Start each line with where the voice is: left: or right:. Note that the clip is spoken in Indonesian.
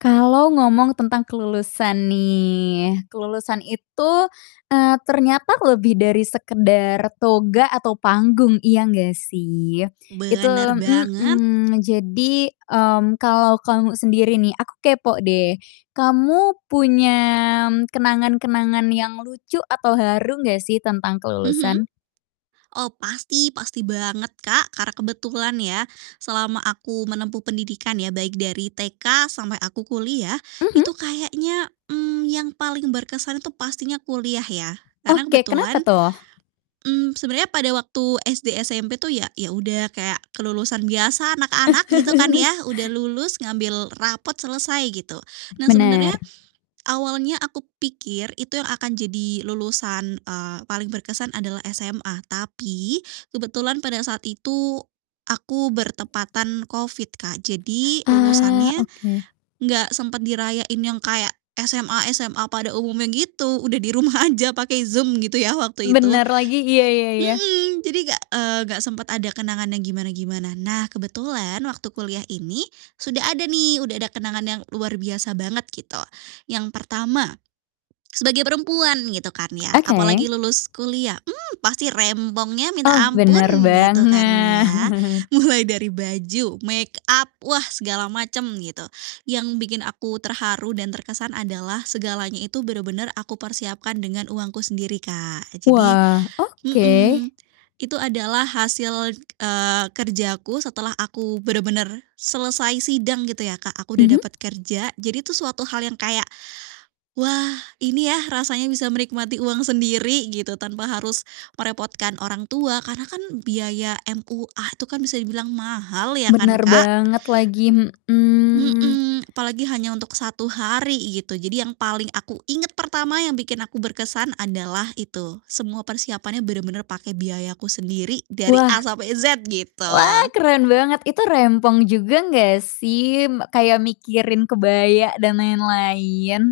left: Kalau ngomong tentang kelulusan nih, kelulusan itu, eee, ternyata lebih dari sekedar toga atau panggung, iya gak sih? Itu
right: Benar banget.
left: mhm, jadi, mmm, kalo kamu sendiri nih, aku kepo deh, kamu punya m kenang-kenangan yang lucu atau haru gak sih tentang
right: Mhm.
left: kelulusan?
right: Oh, pasti, pasti banget, Kak, karena kebetulan ya, selama aku menempuh pendidikan ya, baik dari TK sampai aku kuliah,
left: Mhm?
right: itu kayaknya, mmm, yang paling berkesan itu pastinya kuliah ya, karena
left: Oke,
right: kebetulan
left: kenapa tuh?
right: mmm, sebenarnya pada waktu SD, SMP tuh ya ya udah kayak kelulusan biasa anak-anak, gitu kan, ya. Udah lulus, ngambil rapot, selesai, gitu. Nah, sebenarnya
left: Benar.
right: awalnya aku pikir itu yang akan jadi lulusan, eee, paling berkesan adalah SMA, tapi kebetulan pada saat itu aku bertepatan COVID, Kak, jadi
left: Eee,
right: lulusannya
left: oke.
right: gak sempat dirayain yang kayak SMA-SMA pada umumnya gitu, udah, di rumah aja pakai Zoom, gitu ya, waktu itu.
left: Bener lagi, iya iya iya.
right: Mhm, jadi gak, eee, gak sempet ada kenangan yang gimana-gimana. Nah, kebetulan waktu kuliah ini sudah ada nih, udah ada kenangan yang luar biasa banget gitu, yang pertama sebagai perempuan, gitu kan ya,
left: Oke.
right: apalagi lulus kuliah, mmm, pasti rempongnya minta
left: Oh,
right: ampun,
left: bener
right: gitu kan, ya.
left: banget.
right: Mulai dari baju, makeup, wah, segala macam gitu, yang bikin aku terharu dan terkesan adalah segalanya itu benar-benar aku persiapkan dengan uangku sendiri, Kak, jadi
left: Wah, oke.
right: mhm, itu adalah hasil, eee, kerja aku setelah aku benar-benar selesai sidang, gitu ya, Kak, aku udah
left: Mhm.
right: dapat kerja, jadi itu suatu hal yang kayak, "Wah, ini ya rasanya bisa menikmati uang sendiri." Gitu, tanpa harus merepotkan orang tua, karena kan biaya MUA itu kan bisa dibilang mahal ya, kan,
left: Benar
right: Kak.
left: banget lagi, mhm.
right: Mhm, apalagi hanya untuk 1 hari gitu, jadi yang paling aku ingat pertama, yang bikin aku berkesan adalah itu semua persiapannya bener-bener pakai biayaku sendiri, dari A
left: Wah.
right: sampai Z,
left: Wah,
right: gitu.
left: keren banget. Itu rempong juga gak sih? M kayak mikirin kebaya dan lain-lain?